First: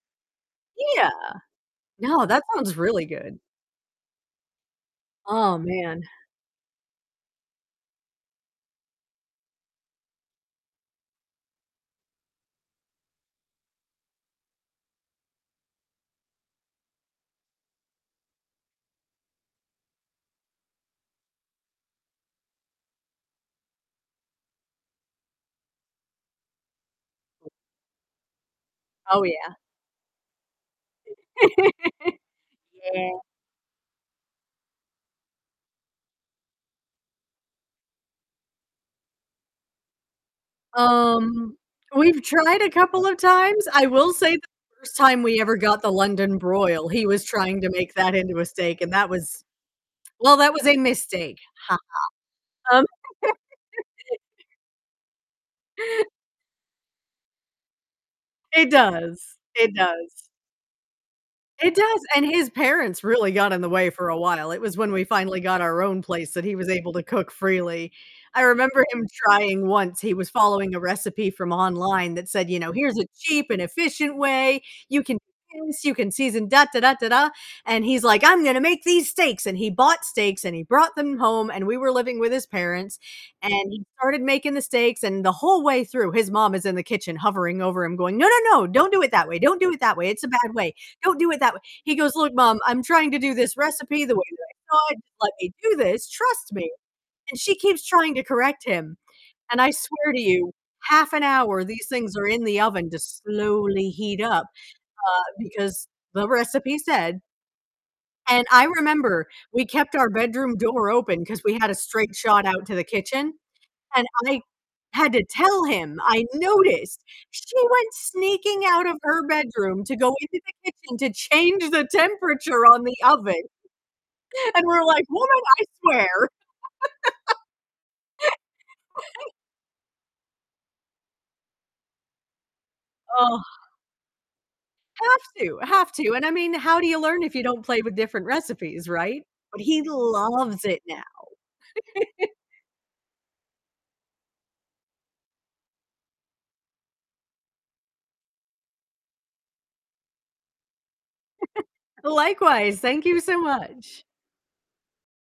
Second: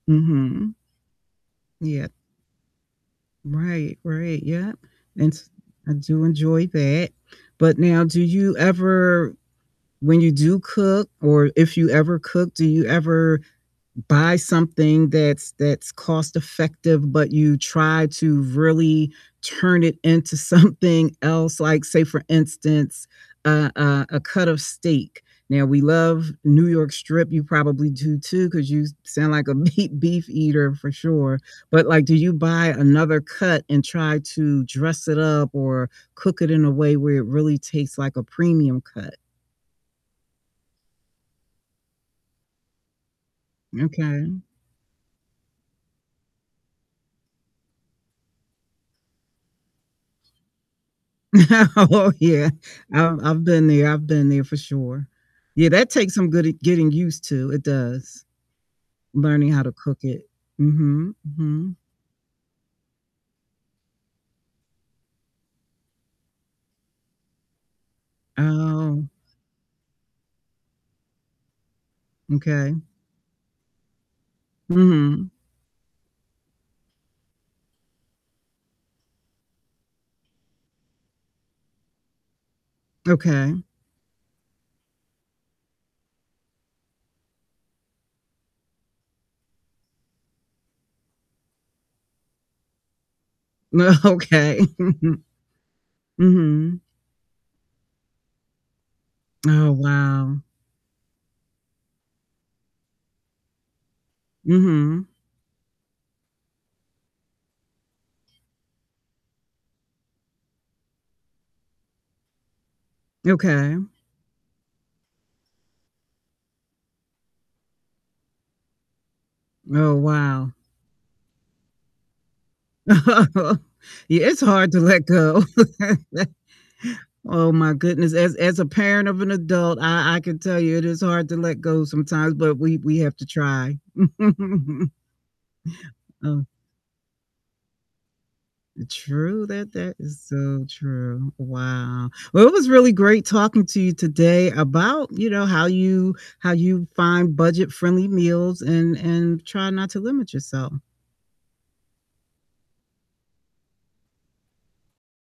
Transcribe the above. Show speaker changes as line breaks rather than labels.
Mhm.
Yeah.
Yeah.
No, that sounds really good.
Right, right, yep, and s
Oh,
I
man.
do enjoy that. But now, do you ever when you do cook or if you ever cook, do you ever buy something that's that's cost-effective but you try to really turn it into something else? Like, say for instance, a a a cut of steak. Now we love New York strip, you probably do too, 'cause you
Oh,
sound like
yeah.
a meat beef eater for sure, but, like, do you buy
Yeah.
another cut and try to dress it up or cook it in a way where it really tastes like a premium cut?
Um, we've tried a couple of times, I will say the
Okay.
1st time we ever got the London broil, he was trying to make that into a steak, and that was well, that was a mistake, ha
Oh yeah,
ha, um
I've I've been there, I've been there for sure. Yeah, that takes some good at getting used to, it does.
It does,
Learning how to
it
cook
does.
it. Mhm,
It
mhm.
does, and his parents really got in the way for a while, it was when we finally got our own place that he was able to cook freely. I remember him
Oh.
trying once, he was following a recipe from online that said, you know,
M'kay.
"Here's a cheap and efficient way. You can
Mhm.
do this, you can season, da, da, da, da, da," and he's like, "I'm gonna make these steaks!" And he bought steaks, and he brought them home, and we were living with his parents, and
Okay.
he started making the steaks, and the whole way through, his mom is in the kitchen hovering over him going, "No, no, no, don't do it that way, don't do it that way, it's a bad way, don't do it that way." He goes, "Look, Mom, I'm trying to do this recipe the way
Okay.
that I should, just let me do this, trust me."
Mhm.
And she keeps trying to correct him, and I
Oh,
swear to
wow.
you, half an hour these things are in the oven just slowly heat up,
Mhm.
uh, because the recipe said and I remember we kept our bedroom door open 'cause we had a straight shot out to the kitchen,
Okay.
and I had to tell him, I noticed she went sneaking out of her bedroom
Oh,
to go into
wow.
the kitchen to change the temperature on the oven,
Yeah, it's
and
hard to
we're like,
let
"Woman,
go.
I swear."
Oh my goodness, as as a parent of an adult, I I can tell you it is hard to let go sometimes, but we we have to
Oh.
try.
Have to, have to, and I
Oh.
mean, how do you learn if you don't play with different recipes, right?
True,
But
that
he
that is so
loves it now.
true. Wow. Well, it was really great talking to you today about, you know, how you how you find budget-friendly meals and and try not to limit yourself.
Likewise, thank you so much.